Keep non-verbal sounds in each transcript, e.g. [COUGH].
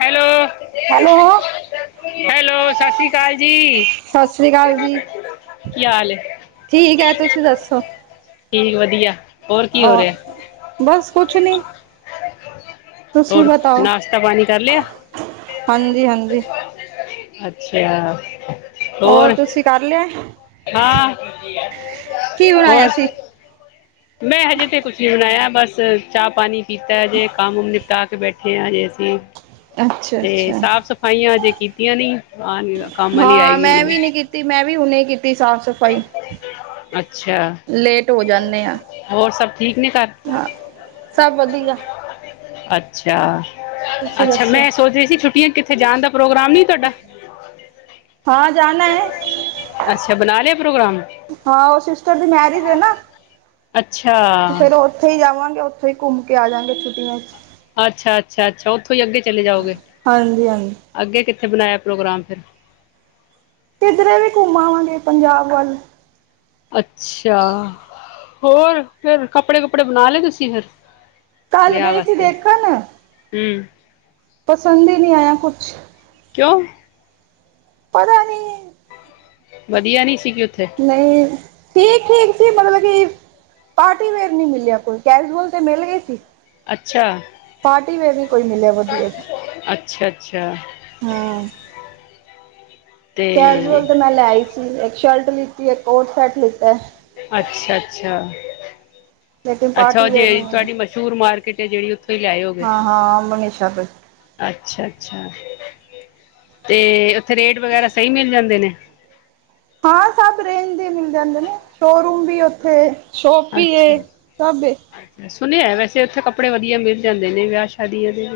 Hello? Hello hello, ਸਸ ਸ੍ਰੀ ਕਾਲ ਜੀ। ਸਸ ਸ੍ਰੀ ਕਾਲ ਜੀ, ਕੀ ਹਾਲ ਹੈ ਠੀਕ ਐ ਤੁਸੀਂ ਦੱਸੋ? ਠੀਕ, ਵਧੀਆ, ਹੋਰ ਕੀ ਹੋ ਔਰ ਰੇਆ? ਬਸ, ਕੁਛ ਨੀ ਤੁਸੀਂ ਹੋਰ, ਬਤਾਓ ਨਾਸ਼ਤਾ, ਪਾਣੀ ਕਰ ਲੇਆ? ਹਾਂਜੀ ਹਾਂਜੀ ਅੱਛਾ। ਹੋਰ, ਤੁਸੀਂ ਕਰ ਲੇਆ? ਹਾਂ, ਕੀ ਬਣਾਇਆ ਹੋਰ? ਸੀ ਮੈਂ ਹਜੇ ਤੇ, ਕੁਛ ਨੀ ਬਨਾਏਆ, ਬਸ, ਚਾਹ ਪਾਨੀ ਪੀਤਾ ਹਜੇ ਕੰਮ ਨਿਪਟਾ ਕੇ ਬੈਠੇ ਆਂ, ਹਜੇ ਅਸੀਂ। ਅੱਛਾ ਤੇ, ਅੱਛਾ ਸਾਫ ਸਫਾਈਆਂ, ਅਜੇ ਕੀਤੀਆਂ ਨੀ, ਆ ਕੰਮ ਆਲੀ ਆਈ ਤੇ, ਮੈਂ ਵੀ, ਹੁਨੇ ਕੀਤੀ ਸਾਫ ਫਾਈ, ਅੱਛਾ ਲੇਟ ਹੋ ਜਾਂਨੇ ਆ। ਹੋਰ ਸਭ ਠੀਕ ਨੇ ਘਰ ਹਾਂ, ਸਬ ਵਧੀਆ। ਅੱਛਾ, ਤੁਸੀਂ ਅੱਛਾ ਦੱਸੋ ਮੈਂ ਸੋਚ ਰਈ ਸੀ ਛੁੱਟੀਆਂ, ਕਿੱਥੇ ਜਾਣ ਦਾ ਪ੍ਰੋਗਰਾਮ ਨਈ ਤੁਆਡਾ? ਹਾਂ, ਜਾਨਾ ਏ। ਅੱਛਾ, ਬਨਾ ਲੇਆ ਪ੍ਰੋਗਰਾਮ? ਹਾਂ, ਓ ਸਿਸਟਰ ਦੀ ਮੈਰਿਜ, ਐ ਨਾ ਅੱਛਾ। ਫੇਰ ਉੱਥੇ ਈ ਜਾਵਾਂਗੇ, ਉੱਥੇ ਈ ਘੁੰਮ ਕੇ ਆ ਜਾਂਗੇ ਛੁੱਟੀਆਂ 'ਚ ਅੱਛਾ-ਅੱਛਾ, ਅੱਛਾ ਉੱਥੋਂ ਈ ਅੱਗੇ ਚਲੇ ਜਾਓਗੇ, ਹਾਂਜੀ ਹਾਂਜੀ ਅੱਗੇ ਕਿੱਥੇ ਬਨਾਇਆ ਪ੍ਰੋਗਰਾਮ ਫਿਰ? ਕਿਧਰੇ ਵੀ, ਘੁੰਮ ਆਵਾਂਗੇ ਪੰਜਾਬ ਵੱਲ। ਅੱਛਾ, ਹੋਰ ਫਿਰ ਕੱਪੜੇ- ਕੁਪੜੇ ਬਨਾ ਲਏ ਤੁਸੀਂ ਫਿਰ? ਕੱਲ ਵੇਆਹ, ਗਈ ਸੀ ਵਾਸਤੇ, ਦੇਖਣ ਹੂੰ ਪਸੰਦ ਈ, ਨੀਂ ਆਏਆ ਕੁਛ। ਕੇਉਂ? ਪਤਾ ਨੀਂ ਵਦੀਆ, ਨਈ ਸੀਗੇ ਉੱਥੇ? ਨਈਂ, ਠੀਕ- ਠੀਕ ਸੀ, ਮਤਲਬ ਕੀ ਪਾਰਟੀ ਵੇਅਰ ਨੀਂ ਮਿਲੇਆ ਕੋਈ, ਕੈਜੂਅਲ ਤੇ ਮਿਲ ਗਏ ਸੀ। ਅੱਛਾ। ਪਾਰਟੀ ਵੇਅਰ, ਨੀਂ ਕੋਈ ਮਿਲੇਆ। ਅੱਛਾ-ਅੱਛਾ। ਹਾਂ ਕੈਜ਼ੂਅਲ, ਤੇ ਮੈਂ ਲੈ ਆਈ ਸੀ। ਇੱਕ ਸ਼ਲਟ ਲਿੱਤੀ, ਇੱਕ ਕੋਟ ਸੈਟ, ਲਿੱਤਾ। ਅੱਛਾ-ਅੱਛਾ, ਲੇਕਿਨ ਅੱਛਾ, ਓ ਪਾਰਟੀ ਵੇਅਰ ਜੇੜੀ ਨਹੀਂ ਮਿਲੀ ਤੁਆਡੀ ਮ ਸ਼ੂਰ ਮਾਰਕੀਟ ਏ ਜੇਹੜੀ, ਉੱਥੋਂ ਈ ਲਿਆਏ ਹੋਗੇ। ਹਾਂ ਹਾਂ ਮਨੀਸ਼ਾ ਤੋਂ ਅੱਛਾ-ਅੱਛਾ, ਤੇ ਉੱਥੇ, ਰੇਟ ਵਗੈਰਾ ਸਈ ਮਿਲ ਜਾਂਦੇ ਨੇ?, ਹਾਂ, ਸਬ ਰੇਂਜ ਦੇ ਮਿਲ ਜਾਂਦੇ ਨੇ, ਸ਼ੋ ਰੂਮ ਵੀ ਐ ਉੱਥੇ। ਸ਼ੋਪ ਵੀ ਏ ਸਭ ਏ ਅੱਛਾ। ਸੁਨੇਆ ਵੈਸੇ ਉੱਥੇ, ਕੱਪੜੇ ਵਧੀਆ ਮਿਲ ਜਾਂਦੇ ਨੇ, ਵੇਆਹ ਸ਼ਾਦੀਆਂ ਦੇ।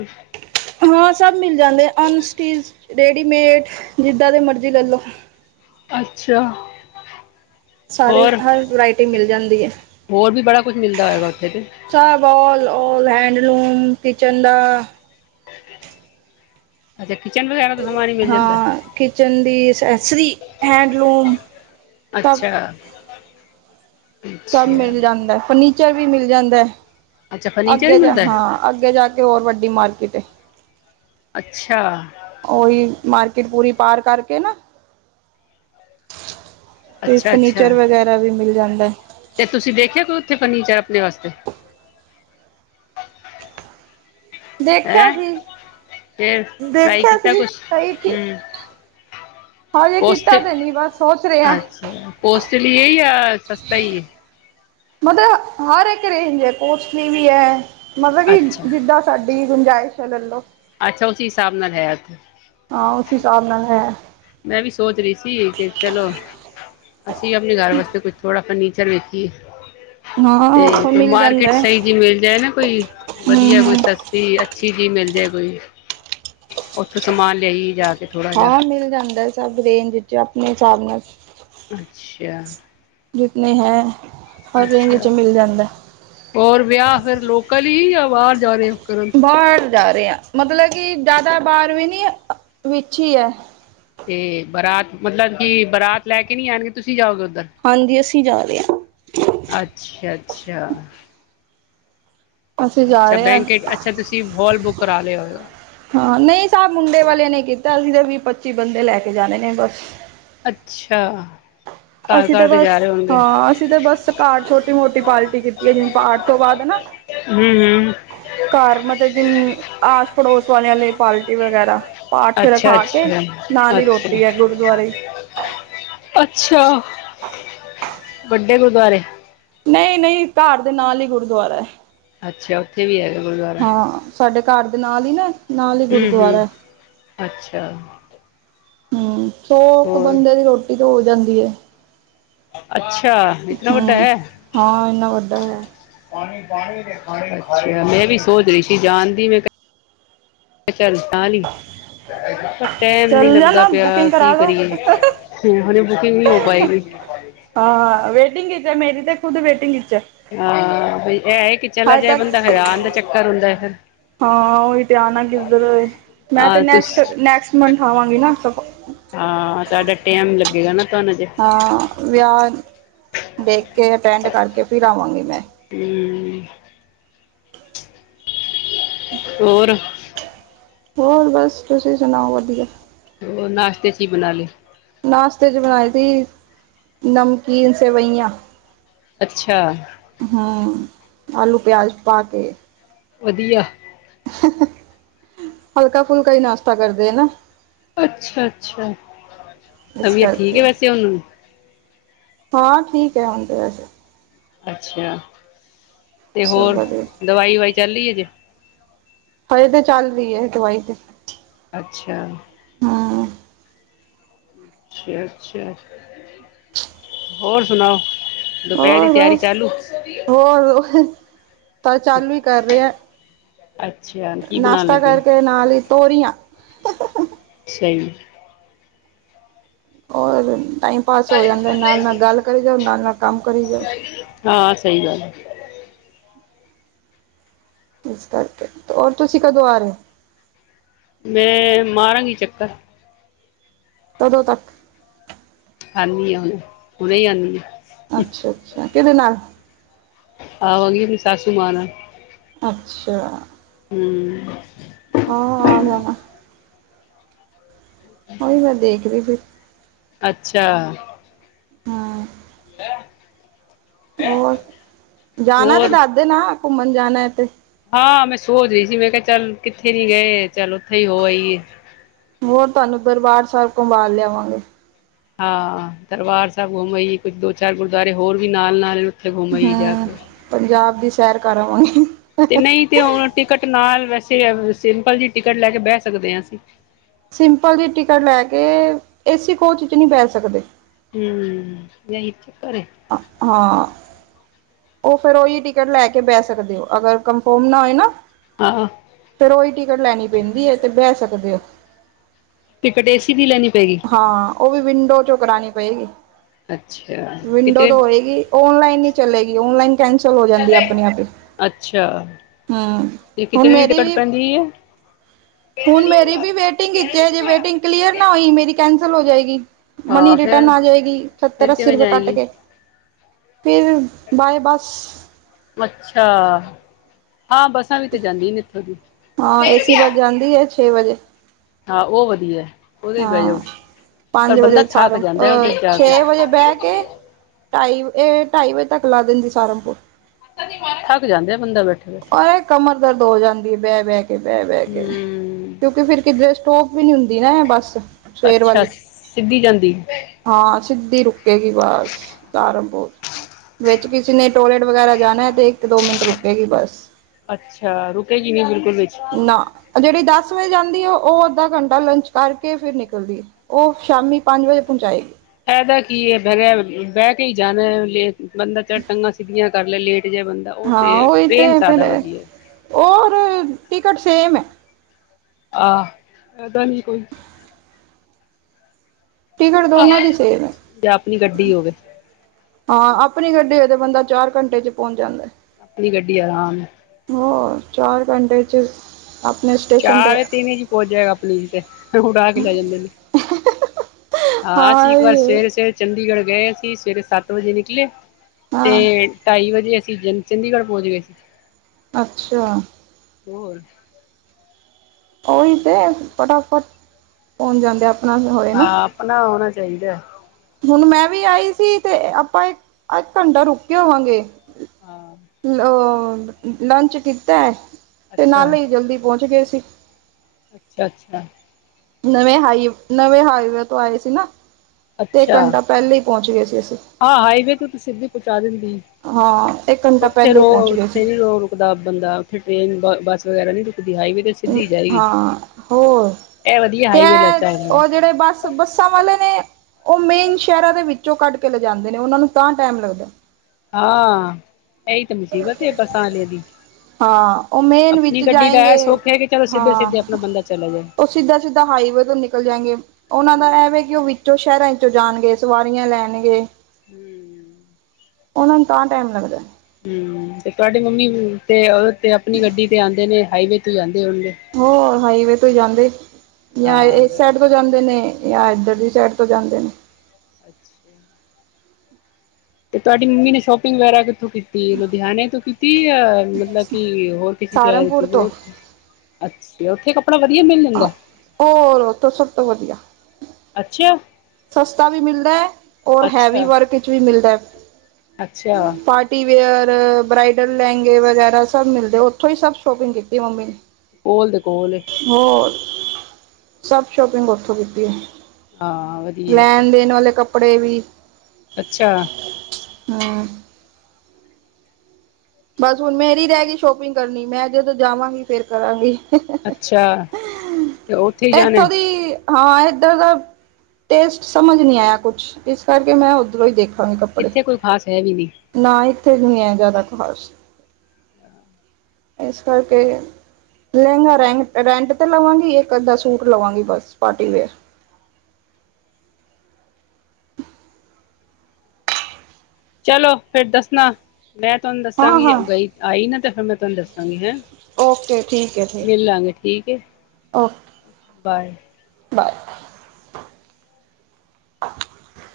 ਹਾਂ, ਸਬ ਮਿਲ ਜਾਂਦੇ, ਅਨਸਟਿਚ, ਰੇਡੀਮੇਡ, ਜਿੱਦਾਂ ਦੇ ਮਰਜ਼ੀ ਲੈ ਲਓ। ਅੱਛਾ। ਸਾਰੇ ਹੋਰ, ਹਰ ਵਰਾਇਟੀ ਮਿਲ ਜਾਂਦੀ ਹੈ। ਹੋਰ ਵੀ, ਬੜਾ ਕੁਛ ਮਿਲਦਾ ਹੈਗਾ ਉੱਥੇ ਤੇ। ਸਬ ਔਲ, ਔਲ ਹੈਂਡਲੂਮ, ਕਿਚਨ ਦਾ। ਅੱਛਾ, ਕਿਚਨ ਵਗੈਰਾ ਦਾ ਸਮਾਨ ਹੀ ਮਿਲ ਜਾਂਦਾ ਹਾਂ ਕਿਚਨ ਦੀ ਅਸੈਸਰੀ, ਹੈਂਡਲੂਮ। ਸਭ ਅੱਛਾ। ਸਭ ਅੱਛਾ ਮਿਲ ਜਾਂਦਾ, ਫਰਨੀਚਰ ਵੀ ਮਿਲ ਜਾਂਦਾ, ਅੱਛਾ ਫਰਨੀਚਰ ਹੀ ਅੱਗੇ ਜਾ ਮਿਲਦਾ ਹਾਂ। ਅੱਗੇ ਜਾ ਕੇ ਹੋਰ ਵੱਡੀ ਮਾਰਕੀਟ ਐ। ਅੱਛਾ। ਉਹੀ ਮਾਰਕੀਟ ਪੂਰੀ ਪਾਰ ਕਰਕੇ ਨਾ। ਤੇ ਅੱਛਾ ਅੱਛਾ ਫਰਨੀਚਰ ਵਗੈਰਾ ਵੀ ਮਿਲ ਜਾਂਦਾ। ਤੇ ਤੁਸੀਂ ਵੇਖਿਆ ਕੋ ਉੱਥੇ ਫਰਨੀਚਰ ਆਪਣੇ ਵਾਸਤੇ। ਦੇਖਿਆ ਹੈਂ ਸੀ ਫਿਰ ਟਰਾਈ ਦੇਖਿਆ ਕੀਤਾ ਸੀ ਕੁਛ ਸਹੀ ਸੀ। ਹਮ ਕੋਸਟ ਤੇ ਨਹੀਂ ਬਸ ਸੋਚ ਰਹੇ ਹਾਂ ਅੱਛਾ ਕੋਸਟਲੀ ਹੈ ਯਾ ਸਸਤਾ ਈ ਐ। ਮਤਲਬ ਹਰ ਇੱਕ ਰੇਂਜ ਹੈ ਕੋਸਲੀ ਵੀ ਹੈ, ਮਤਲਬ ਕਿ ਅੱਛਾ ਜਿੱਦਾਂ। ਸਾਡੀ ਗੁੰਜਾਇਸ਼ ਹੈ ਲੈ ਲੋ। ਅੱਛਾ ਉਸੀ ਹਿਸਾਬ ਨਾਲ ਹੈ ਉੱਥੇ। ਹਾਂ ਉਸ ਹਿਸਾਬ ਨਾਲ ਹੈ। ਮੈਂ ਵੀ ਸੋਚ ਰਹੀ ਸੀ ਕਿ, ਚਲੋ। ਅਸੀਂ ਆਪਣੇ ਘਰ ਵਾਸਤੇ ਕੁਛ ਥੋੜਾ ਫਰਨੀਚਰ ਵੇਖੀਏ। ਹਾਂ ਉੱਥੋਂ ਤੇ ਮਿਲ ਜਾਂਦਾ ਮਾਰਕੀਟ ਹੈ ਸਹੀ ਜਿਹੀ ਮਿਲ ਜਾਏ ਨਾ ਕੋਈ ਹੂੰ ਵਧੀਆ ਹੂੰ ਕੋਈ ਸਸ- ਤੀ ਅੱਛੀ ਜੀ ਮਿਲ ਜਾਏ ਕੋਈ, ਉੱਥੋਂ ਸਮਾਨ ਲਿਆਇ ਏ ਜਾ ਕੇ। ਥੋੜ੍ਹਾ ਜਿਹਾ ਹਾਂ ਮਿਲ ਜਾਂਦਾ ਸਭ ਰੇਂਜ ਚ ਆਪਣੇ ਹਿਸਾਬ ਨਾਲ। ਅੱਛੇਆ। ਜਿਤਨੀ ਹੈ। ਹਰ ਰੇਂਜ ਵਿੱਚ ਅੱਛਾ ਮਿਲ ਜਾਂਦਾ ਹੋਰ ਵਿਆਹ ਫੇਰ ਲੋਕਲ ਹੀ ਯਾ ਬਾਹਰ ਜਾ ਰਹੇ ਹੋ ਕਰਣ? ਬਾਹਰ ਜਾ ਰਹੇ ਆ ਮਤਲਬ ਕਿ ਜ਼ਿਆਦਾ ਬਾਹਾਰ ਵੀ ਨੀ ਵਿੱਚ ਹੀ ਹੈ। ਤੇ ਬਰਾਤ ਮਤਲਬ ਕਿ ਬਰਾਤ ਲੈ ਕੇ ਨਹੀਂ ਆਣਗੇ ਤੁਸੀਂ ਜਾਓਗੇ ਉੱਧਰ। ਹਾਂਜੀ ਅਸੀਂ ਜਾ ਰਹੇ ਹਾਂ। ਅੱਛਾ- ਅੱਛਾ। ਹਾਂ ਅਸੀਂ ਜਾ ਅੱਛਾ ਰਹੇ ਹਾਂ ਬੈਂਕ ਅੱਛਾ ਤੁਸੀਂ ਹੋਲ ਬੁੱਕ ਕਰਾ ਲਿਆ ਹੋਏਗਾ। ਹਾਂ ਨਹੀਂ ਸਾਬ ਮੁੰਡੇ ਵਾਲੇ ਨੇ ਕੀਤਾ ਅਸੀਂ ਤੇ ਵੀਹ- ਪੱਚੀ ਬੰਦੇ ਲੈ ਕੇ ਜਾਣੇ ਨੇ ਬਸ। ਅੱਛਾ, ਤਾਂ ਅਸੀਂ ਕਦ ਜਾ ਬਸ ਰਹੇ ਹੋ? ਹਾਂ ਅਸੀਂ ਤਾਂ ਬਸ ਘਰ ਛੋਟੀ- ਮੋਟੀ ਪਾਰਟੀ ਕੀਤੀ ਹੈ ਜਿਵੇਂ ਪਾਰਠ ਤੋਂ ਬਾਅਦ, ਹੈਨਾ। ਹੂੰ -ਹੂੰ। ਘਰ ਮਤਲਬ ਜਿਨ ਆਸ- ਪੜੋਸ ਵਾਲਿਆਂ ਲਈ ਪਾਲਟੀ ਵਗੈਰਾ। ਪਾਠ ਅੱਛਾ ਰਖਾ ਕੇ, ਅੱਛਾ ਨਾਲ ਹੀ ਅੱਛਾ ਰੋਟੀ ਹੈ ਗੁਰਦੁਆਰੇ ਹੀ। ਅੱਛਾ, ਵੱਡੇ ਗੁਰਦੁਆਰੇ? ਨਹੀਂ- ਨਹੀਂ ਘਰ ਦੇ ਨਾਲ ਹੀ ਗੁਰਦੁਆਰਾ ਹੈ। ਅੱਛਾ ਉੱਥੇ ਵੀ ਹੈਗਾ ਗੁਰਦੁਆਰਾ। ਹਾਂ ਸਾਡੇ ਘਰ ਦੇ ਨਾਲ ਹੀ ਨਾ, ਨਾਲ ਹੀ ਹੂੰ ਗੁਰਦੁਆਰਾ ਹੂੰ ਐ। ਅੱਛਾ ਹੂੰ ਸੌ ਕੁ ਹੋਰ ਬੰਦੇ ਦੀ ਰੋਟੀ ਤੇ ਹੋ ਜਾਂਦੀ ਹੈ। ਅੱਛਾ। ਇਤਨਾ ਵੱਡਾ ਹੂੰ, ਹੈ ਹਾਂ ਇਨਾ ਵੱਡਾ ਹੈ। ਅੱਛਾ ਮੈਂ ਵੀ ਸੋਚ ਰਹੀ ਸੀ ਜਣ ਦੀ ਮੈਂ ਕ- ਕਿਆ ਚੱਲ ਨਾਲ ਈ ਪਰ ਟੈਮ ਨੀ ਚੱਲ ਲੱਗਦਾ ਜਾਣਾ ਪਿਆ ਬੁਕਿੰਗ ਕੀ ਕਰਾ ਲੋ। ਕਰੀਏ। ਹ ਹੁਣੇ ਬੁਕਿੰਗ ਨਹੀਂ ਹੋ ਪਾਏਗੀ। ਹਾਂ ਵੇਟਿੰਗ ਚ ਐ ਮੇਰੀ ਤੇ ਖੁਦ ਵੇਟਿੰਗ ਚ ਹੈ। ਹਾਂ ਬ ਇਹ ਹੀ ਕਿ ਚਲਾ ਹਜੇ ਜਾਏ ਬੰਦਾ ਤੱਕ ਫੇਰ ਆਂਣ ਦਾ ਚੱਕਰ ਹੁੰਦਾ ਫੇਰ। ਹਾਂ ਉਹੀ ਤੇ ਆਣਾ ਕਿੱਧਰ ਏ ਮੈਂ ਤੇ ਹਾਂ ਤੁਸ ਨੈਕਸਟ ਨੈਕਸਟ ਮੰਥ ਆਵਾਂਗੀ ਨਾ। ਹਾਂ ਤੁਆਡਾ ਟਾਈਮ ਲੱਗੇਗਾ ਨਾ ਤੁਆਨੂੰ ਜੇ ਹਾਂ ਵਿਆਹ ਦੇਖ ਕੇ, ਅਟੈਂਡ ਕਰਕੇ ਫਿਰ ਆਵਾਂਗੀ ਮੈਂ। ਕੀ ਹੋਰ। ਹੋਰ ਬਸ ਤੁਸੀਂ ਸੁਣਾਓ ਵਧੀਆ। ਉਹ ਨਾਸ਼ਤੇ ਚ ਈ ਬਣਾ ਲੇ। ਨਾਸ਼ਤੇ ਚ ਬਣਾਈ ਤੀ ਨਮਕੀਨ ਸੇਵਈਆਂ। ਅੱਛਾ। ਹਾਂ, ਆਲੂ ਪਿਆਜ ਪਾ ਕੇ। ਵਧੀਆ। [UNINTELLIGIBLE] ਹਲਕਾ-ਫੁਲਕਾ ਈ ਨਾਸ਼ਤਾ ਕਰਦੇ ਏ ਨਾ। ਅੱਛਾ ਅੱਛਾ, ਇਸ ਤਬੀਅਤ ਠੀਕ ਕਰਕੇ ਐ ਵੈਸੇ ਹੁਣ। ਹਾਂ ਠੀਕ ਐ ਹੁਣ ਤੇ ਵੈਸੇ। ਅੱਛਾ ਤੇ ਸਭ ਹੋਰ ਵਧੀਆ ਦਵਾਈ-ਵਾਈ ਚੱਲੀ ਐ ਜੇ। ਹਜੇ ਤੇ ਚੱਲ ਰਹੀ ਐ ਦਵਾਈ ਤੇ। ਅੱਛਾ। ਹੂੰ ਅੱਛਾ ਅੱਛਾ, ਹੋਰ ਸੁਣਾਓ ਦੁਪਹਿਰੀ ਹੋਰ ਹੋਰ ਹੋ ਤਾਂ ਚਲਵੀ ਕਰ ਰਿਆ। ਅੱਛਾ। ਕੀ ਬਣਾਉਣ ਨਾਸ਼ਤਾ ਲੱਗੇ ਕਰਕੇ ਨਾਲ ਈ ਤੋਰੀਆਂ। ਸਈ। ਔਰ ਟਾਈਮ ਪਾਸ ਹੋ ਜਾਂਦਾ ਨਾਲ-ਨਾਲ ਗੱਲ ਕਰੀ ਜਾਓ, ਨਾਲ-ਨਾਲ ਕੰਮ ਕਰੀ ਜਾਓ। ਹਾਂ ਸਈ ਗੱਲ ਐ। ਇਸ ਕਰਕੇ ਹੋਰ ਤੁਸੀਂ ਕਦੋਂ ਆ ਰੇ ਔ। ਮੈਂ ਮਾਰਾਂਗੀ ਚੱਕਰ। ਕਦੋਂ ਤੱਕ? ਆਣੀ ਆਂ ਹੁਣ ਹੁਣੇ ਈ ਆਣੀ ਆਂ। ਅੱਛਾ ਅੱਛਾ, ਕਿਹਦੇ ਨਾਲ? ਆਵਾਂਗੀ ਸਾਸੂ ਮਾਂ ਨਾ। ਅੱਛਾ। ਹਂ। ਹਾਂ, ਆ ਜਾਣਾ। ਔਈ ਏ ਦੇਖਦੇ ਫਿਰ। ਅੱਛਾ। ਹਾਂ। ਲੈਅ ਹੋਰ, ਜਾਣਾ ਤੇ ਦਾਹਦੇ ਨਾਂ ਘੁੰਮਣ ਜਾਣਾ ਏ ਤੇ। ਹਾਂ ਮੈਂ ਸੋਚ ਰੀ ਸੀ ਮੈਂ ਕਿਆ ਚੱਲ ਕਿੱਥੇ ਨੀ ਗਏ ਚੱਲ ਉੱਥੇ ਈ ਹੋ ਆਈਏ। ਹੋਰ ਤੁਆਨੂੰ ਦਰਬਾਰ ਸਾਹਿਬ ਘਬਾਲ ਲਿਆਵਾਂਗੇ। ਹਾਂ ਦਰਬਾਰ ਸਾਹਿਬ ਘੁੰਮ ਆਈਏ ਕੁਝ ਦੋ ਚਾਰ ਗੁਰਦੁਆਰੇ ਹੋਰ ਵੀ ਨਾਲ-ਨਾਲ। ਹਂ, ਪੰਜਾਬ ਦੀ ਸੈਰ ਕਰਆਵਾਂਗੇ। ਤੇ ਨਈਂ ਤੇ ਹੁਣ ਟਿਕਟ ਨਾਲ ਵੈਸੇ ਸਿੰਪਲ ਜੀ ਟਿਕਟ ਲੈ ਕੇ ਬੈਅ ਸਕਦੇ ਆਂ ਅਸੀਂ। ਸਿੰਪਲ ਦੀ ਟਿਕਟ ਲੈ ਕੇ ਏਸੀ ਕੋਚ ਚ ਨ੍ਹੀਂ ਬੈਅ ਸਕਦੇ। ਹਂ, ਨਈਂ ਤੇ ਪਰ ਏ। ਹਾਂ ਉਹ ਫੇਰ ਉਹੀ ਟਿਕਟ ਲੈ ਕੇ ਬਹਿ ਸਕਦੇ ਹੋ ਅਗਰ ਕਨਫਰਮ ਨਾ ਹੋਏ ਨਾ। ਹਾਂ ਫਿਰੋ ਹੀ ਟਿਕਟ ਲੈਣੀ ਪੈਂਦੀ ਹੈ ਏ ਤੇ ਬਹਿ ਸਕਦੇ ਹੋ। ਟਿਕਟ ਏਸੀ ਦੀ ਲੈਣੀ ਪਏਗੀ। ਹਾਂ ਉਹ ਵੀ ਵਿੰਡੋ ਚੋਂ ਕਰਾਉਣੀ ਪਏਗੀ। ਅੱਛਾ। ਵਿੰਡੋ ਕਿਤਨੇ ਤੋਂ ਹੋਏਗੀ ਓਨਲਾਈਨ ਈ ਚਲੇਗੀ ਓਨਲਾਈਨ ਕੈਂਸਲ ਹੋ ਜਾਂਦੀ ਆਪਣੇ ਆਪ ਹੀ। ਅੱਛਾ ਹਮ ਤੇ ਹੁਣ ਕਿਤਨੇ ਦੀ ਮੇਰੀ ਟਿਕਟ ਵੀ ਪੈਂਦੀ ਹੈ? ਹੁਣ ਮੇਰੀ ਵੀ ਵੇਟਿੰਗ ਵਿਚ ਹੈ, ਜੇ ਵੇਟਿੰਗ ਕਲੀਅਰ ਨਾ ਹੋਈ ਮੇਰੀ ਕੈਂਸਲ ਹੋ ਜਾਏਗੀ। ਮਨੀ ਹਾਂ ਰਿਟਰਨ ਫਿਰ ਆ ਜਾਏਗੀ ਫਿਰ ਸੱਤਰ-ਅੱਸੀ ਕਿਵੇਂ ਰੁਪਏ ਕਟ ਜਾਏਗੀ ਕੇ। ਫਿਰ ਬਾਏ ਬਸ। ਅੱਛਾ ਆ ਬੱਸਾਂ ਵੀ ਤੇ ਜਾਂਦੀ ਨੇ ਇੱਥੋਂ ਦੀ। ਹਾਂ ਏਸੀ ਬੱਸ ਜਾਂਦੀ ਹੈ ਛੇ ਵਜੇ। ਹਾਂ ਉਹ ਵਧੀਆ। ਉਹਦੇ ਬਹਿ ਹਾਂ ਜਾਓ ਪਰ ਪੰਜ ਬੰਦਾ ਵਜੇ ਥੱਕ ਸਹਾਰਨ ਜਾਂਦਾ ਅਹ ਉਹਦੇ ਜਾ ਕੇ ਛੇ ਵਜੇ ਬਹਿ ਕੇ। ਢਾਈ ਇਹ ਢਾਈ ਵਜੇ ਤੱਕ ਲਾ ਦਿੰਦੀ ਸਹਾਰਨਪੁਰ। ਥੱਕ ਜਾਂਦੇ ਆ ਬੰਦਾ ਬੈਠੇੇ-ਬੈਠੇ। ਅਰੇ ਕਮਰ ਦਰਦ ਹੋ ਜਾਂਦੀ ਹੈ ਬਹਿ-ਬਹਿ ਕੇ ਬਹਿ-ਬਹਿ ਕੇ। ਹਮ ਕਿਉਂਕਿ ਫਿਰ ਕਿਧਰੇ ਸਟੋਪ ਵੀ ਨੀ ਹੁੰਦੀ ਨਾ ਇਹ ਬੱਸ। ਸਵੇਰ ਅੱਛਾ ਵਾਲੀ ਸਿੱਧੀ ਜਾਂਦੀ। ਹਾਂ ਸਿੱਧੀ ਰੁਕੇਗੀ ਬਸ ਸਹਾਰਨਪੁਰ। ਵਿੱਚ ਕਿਸੇ ਨੇ ਟਾਇਲਟ ਵਗੈਰਾ ਜਾਣਾ ਹੈ ਤੇ ਇੱਕ-ਦੋ ਮਿੰਟ ਰੁਕੇਗੀ ਬੱਸ। ਅੱਛਾ ਰੁਕੇਗੀ ਨੀ ਬਿਲਕੁਲ ਵਿੱਚ। ਨਾ ਆ ਜਿਹੜੀ ਦਸ ਵਜੇ ਜਾਂਦੀ ਆ ਉਹ ਅੱਧਾ ਘੰਟਾ ਲੰਚ ਕਰਕੇ ਫਿਰ ਨਿਕਲਦੀ ਏ ਉਹ ਸ਼ਾਮੀ ਪੰਜ ਵਜੇ ਪਹੁੰਚਾਏਗੀ ਫਾਇਦਾ ਕੀ ਹੈ ਬੈ ਬਹਿ ਕੇ ਹੀ ਜਾਣਾ ਹੈ ਲੇ ਬੰਦਾ ਜਰਾਂ ਟੰਗਾਂ ਸਿੱਧੀਆਂ। ਕਰ ਲੇ ਲੇਟ ਜਿਹਾ ਬੰਦਾ ਉਹ ਹਾਂ ਤੇ ਹੈ ਉਹੀ ਤੇ ਟ੍ਰੇਨ ਫਿਰ ਜ਼ਿਆਦਾ ਵਧੀਆ। ਔਰ ਟਿਕਟ ਸੇਮ ਹੈ। ਆਹ ਜਿਆਦਾ ਨੀ ਕੋਈ। ਟਿਕਟ ਦੋਨਾਂ ਦੀ ਸੇਮ ਹੈ। ਜਾਂ ਆਪਣੀ ਗੱਡੀ ਹੋਵੇ ਹਾਂ ਆਪਣੀ ਗੱਡੀ ਹੋਏ ਤੇ ਬੰਦਾ ਚਾਰ ਘੰਟੇ ਚ ਪਹੁੰਚ ਜਾਂਦਾ। ਆਪਣੀ ਗੱਡੀ ਆਰਾਮ। ਹੋਰ ਚਾਰ ਘੰਟੇ ਚ। ਆਪਣੇ ਸ। ਚਾਰ-ਤਿੰਨ ਚ ਪਹੁੰਚ ਜਾਏਗਾ ਆਪਣੀ ਚ ਤੇ ਉੜਾ ਕੇ ਲੈ ਜਾਂਦੇ ਨੇ। ਹਾਂ ਅਸੀਂ ਇੱਕ ਵਾਰ ਸਵੇਰੇ-ਸਵੇਰੇ ਚੰਡੀਗੜ੍ਹ ਗਏ ਅਸੀਂ ਸਵੇਰੇ ਸੱਤ ਵਜੇ ਨਿਕਲੇ। ਤੇ ਹਾਂ ਢਾਈ ਵਜੇ ਅਸੀਂ ਚ ਚੰਡੀਗੜ੍ਹ ਪਹੁੰਚ ਗਏ। ਅੱਛਾ। ਹੋਰ। ਉਹੀ ਤੇ ਫਟਾਫਟ ਪਹੁੰਚ ਜਾਂਦੇ ਆਪ। ਹਾਂ ਆਪਣਾ ਹੋਣਾ ਚਾਹੀਦਾ। ਹੁਣ ਮੈਂ ਵੀ ਆਈ ਸੀ ਤੇ ਆਪਾਂ ਇੱਕ-ਅੱਧ ਘੰਟਾ ਰੁਕੇ ਹੋਵਾਂਗੇ। ਹਾਂ ਲ ਲੰਚ ਕੀਤਾ ਏ। ਤੇ ਅੱਛਾ ਨਾਲ ਹੀ ਜਲਦੀ ਪਹੁੰਚ ਗਏ ਸੀ। ਅੱਛਾ ਅੱਛਾ। ਨਵੇਂ ਹਾਈ, ਨਵੇਂ ਹਾਈਵੇ ਤੋਂ ਆਏ ਸੀ ਨਾ। ਤੇ ਇੱਕ ਅੱਛਾ, ਘੰਟਾ ਪਹਿਲੇ ਹੀ ਪਹੁੰਚ ਗਏ ਸੀ ਅਸੀਂ ਹਾਂ ਹਾਈਵੇ ਤੋਂ ਤੁ ਸਿੱਧੀ ਪਹੁੰਚਾ ਦਿੰਦੀ। ਹਾਂ ਇੱਕ ਘੰਟਾ ਉੱਥੇ ਪਹਿਲੇ ਹੀ ਰੋ ਪਹੁੰਚ ਗਏ ਸੀ ਉੱਥੇ ਨੀ ਰੋ ਰੁਕਦਾ ਬੰਦਾ, ਉੱਥੇ ਟ੍ਰੇਨ ਬੱਸ ਵਗੈਰਾ ਨੀ ਰੁਕ ਹਾਈਵੇ ਤੇ ਸਿੱਧੀ ਜਾਏਗੀ, ਹਾਂ ਹੋਰ ਇਹ ਵਧੀਆ ਹਾਈਵੇ ਲਚਾ ਉਹ ਜਿਹੜੇ ਬੱਸ ਤੇ ਬੱਸਾਂ ਵਾਲੇ ਨੇ, ਉਹ ਮੇਨ ਸ਼ਹਿਰਾਂ ਦੇ ਵਿੱਚੋਂ ਕੱਢ ਕੇ ਲਿਜਾਂਦੇ ਨੇ ਉਹਨਾਂ ਨੂੰ ਤਾਂ ਟਾਈਮ ਲੱਗਦਾ। ਹਾਂ, ਇਹੀ ਤੇ ਮੁਸੀਬਤ ਹੈ ਬੱਸਾਂ ਵਾਲਿਆਂ ਦੀ। ਹਾਂ ਉਹ ਮੇਨ ਵਿੱਚ ਆਪਣੀ ਗੱਡੀ ਦਾ ਇਹ ਜਾਏਗੇ, ਸੁੱਖ ਹੈ ਕਿ ਚਲੋ ਸਿੱਧੇ ਹਾਂ ਸਿੱਧੇ ਆਪਣਾ ਬੰਦਾ ਚਲਾ ਜਾਏ ਉਹ ਸਿੱਧਾ-ਸਿੱਧਾ ਹਾਈਵੇ ਤੋਂ ਨਿਕਲ ਜਾਏਗੇ, ਉਹਨਾਂ ਦਾ ਇਹ ਹਮ ਵ ਕਿ ਉਹ ਜੋ ਸ਼ਹਿਰਾਂ 'ਚੋਂ ਜਾਣਗੇ, ਸਵਾਰੀਆਂ ਲੈਣਗੇ। ਹਮ। ਉਹਨਾ ਨੂੰ ਤਾਂ ਟਾਈਮ ਲੱਗਦਾ। ਹੂੰ, ਤੇ ਤੁਹਾਡੇ ਮੰਮੀ ਤੇ ਉਹ ਤੇ ਆਪਣੀ ਗੱਡੀ ਤੇ ਆਉਂਦੇ ਨੇ, ਹਾਈਵੇ ਤੋਂ ਜਾਂਦੇ ਹੋਣਗੇ? ਹੋਰ, ਹਾਈਵੇ ਤੋਂ ਜਾਂਦੇ ਯਾ ਹਾਂ ਏ ਸਾਈਡ ਤੋਂ ਜਾਂਦੇ ਨੇ, ਯਾ ਇੱਧਰ ਦੀ ਸਾਈਡ ਤੋਂ ਜਾਂਦੇ ਨੇ। ਅੱਛਾ। ਤੇ ਤੁਹਾਡੀ ਮੰਮੀ ਨੇ ਸ਼ੋਪਿੰਗ ਵਗੈਰਾ ਕਿੱਥੋਂ ਕੀਤੀ, ਲੁਧਿਆਣੇ ਤੋਂ ਕੀਤੀ ਯਾ ਮਤਲਬ ਕਿ ਹੋਰ ਕਿਸੇ ਸ਼ਹਿਰ ਸਹਾਰਨਪੁਰ 'ਚ ਤੋਂ ਉਥੇ, ਅੱਛਾ, ਉੱਥੇ ਕ ਕਪੜਾ ਵਧੀਆ ਮਿਲ ਜਾਂਦਾ? ਔਰ ਉਥੋਂ ਸਭ ਤੋਂ ਵਧੀਆ ਅੱਛਾ ਸਸਤਾ ਵੀ ਮਿਲਦਾ ੲੈ, ਔਰ ਹੈਵੀ ਅੱਛਾ ਵਰਕ ਵਿੱਚ ਵੀ ਮਿਲਦਾ ਏ। ਅੱਛਾ। ਪ੍ਰੀ ਵੇਅਰ, ਬ੍ਰਾਈਡਲ ਲਹਿੰਗੇ, ਵਗੈਰਾ ਸਭ ਮਿਲਦੇ, ਉੱਥੋਂ ਹੀ ਸਭ ਸ਼ੋਪਿੰਗ ਕੀਤੀ ਮੰਮੀ ਨੇ। ਕੋਲ ਦੇ ਕੋਲ ਏ। ਹੋਰ, ਸਭ ਸ਼ੋਪਿੰਗ ਉੱਥੋਂ ਕੀਤੀ ਏ। ਹਾਂ ਵ ਲੈਣ ਦੇਣ ਵਾਲੇ ਕੱਪੜੇ ਵੀ। ਅੱਛਾ। ਹੂੰ। ਬਸ ਹੁਣ ਮੇਰੀ ਰਹਿ ਗਈ ਸ਼ੋਪਿੰਗ ਕਰਨੀ, ਮੈਂ ਜਦੋਂ ਜਾਵਾਂਗੀ ਫੇਰ ਕਰਾਂਗੀ। ਅੱਛਾ ਤੇ ਉੱਥੇ ਹੀ [UNINTELLIGIBLE] ਜਾਣਾ ਇੱਥੋਂ ਦੀ ਹਾਂ ਇੱਧਰ ਦਾ, ਟੇਸਟ ਸਮਝ ਨਹੀਂ ਆਇਆ ਕੁਛ, ਇਸ ਕਰਕੇ ਮੈਂ ਉੱਧਰੋਂ ਹੀ ਦੇਖ ਇੱਥੇ ਕੋਈ ਖਾਸ ਹੈ ਵੀ ਨਹੀਂ। ਨਾ ਇੱਥੇ ਨਿ ਹੈ, ਜ਼ਿਆਦਾ ਖਾਸ਼। [INAUDIBLE] ਇਸ ਕਰਕੇ, ਲਹਿੰਗਾ ਰੈਂਟ, ਰੈਂਟ ਤੇ ਲਵਾਂਗੀ, ਇੱਕ ਅੱਧਾ ਸੂਟ ਲਵਾਂਗੀ ਬਸ, ਪਾਰਟੀ ਵੇਅਰ। ਚਲੋ ਫੇਰ ਦੱਸਣਾ। ਮੈਂ ਤੁਹਾਨੂੰ ਹਾਂ ਦੱਸਾਂਗੀ ਹਾਂ ਗਈ ਆਈ ਨਾ ਤੇ, ਫਿਰ ਮੈਂ ਤੁਹਾਨੂੰ ਦੱਸਾਂਗੀ, ਹੈਂ। ਓਕੇ ਠੀਕ ਹੈ ਠੀਕ ਮਿਲਾਂਗੇ ਠੀਕ ਏ, ਓਕੇ ਬਾਏ। ਬਾਏ। ਹ [INAUDIBLE]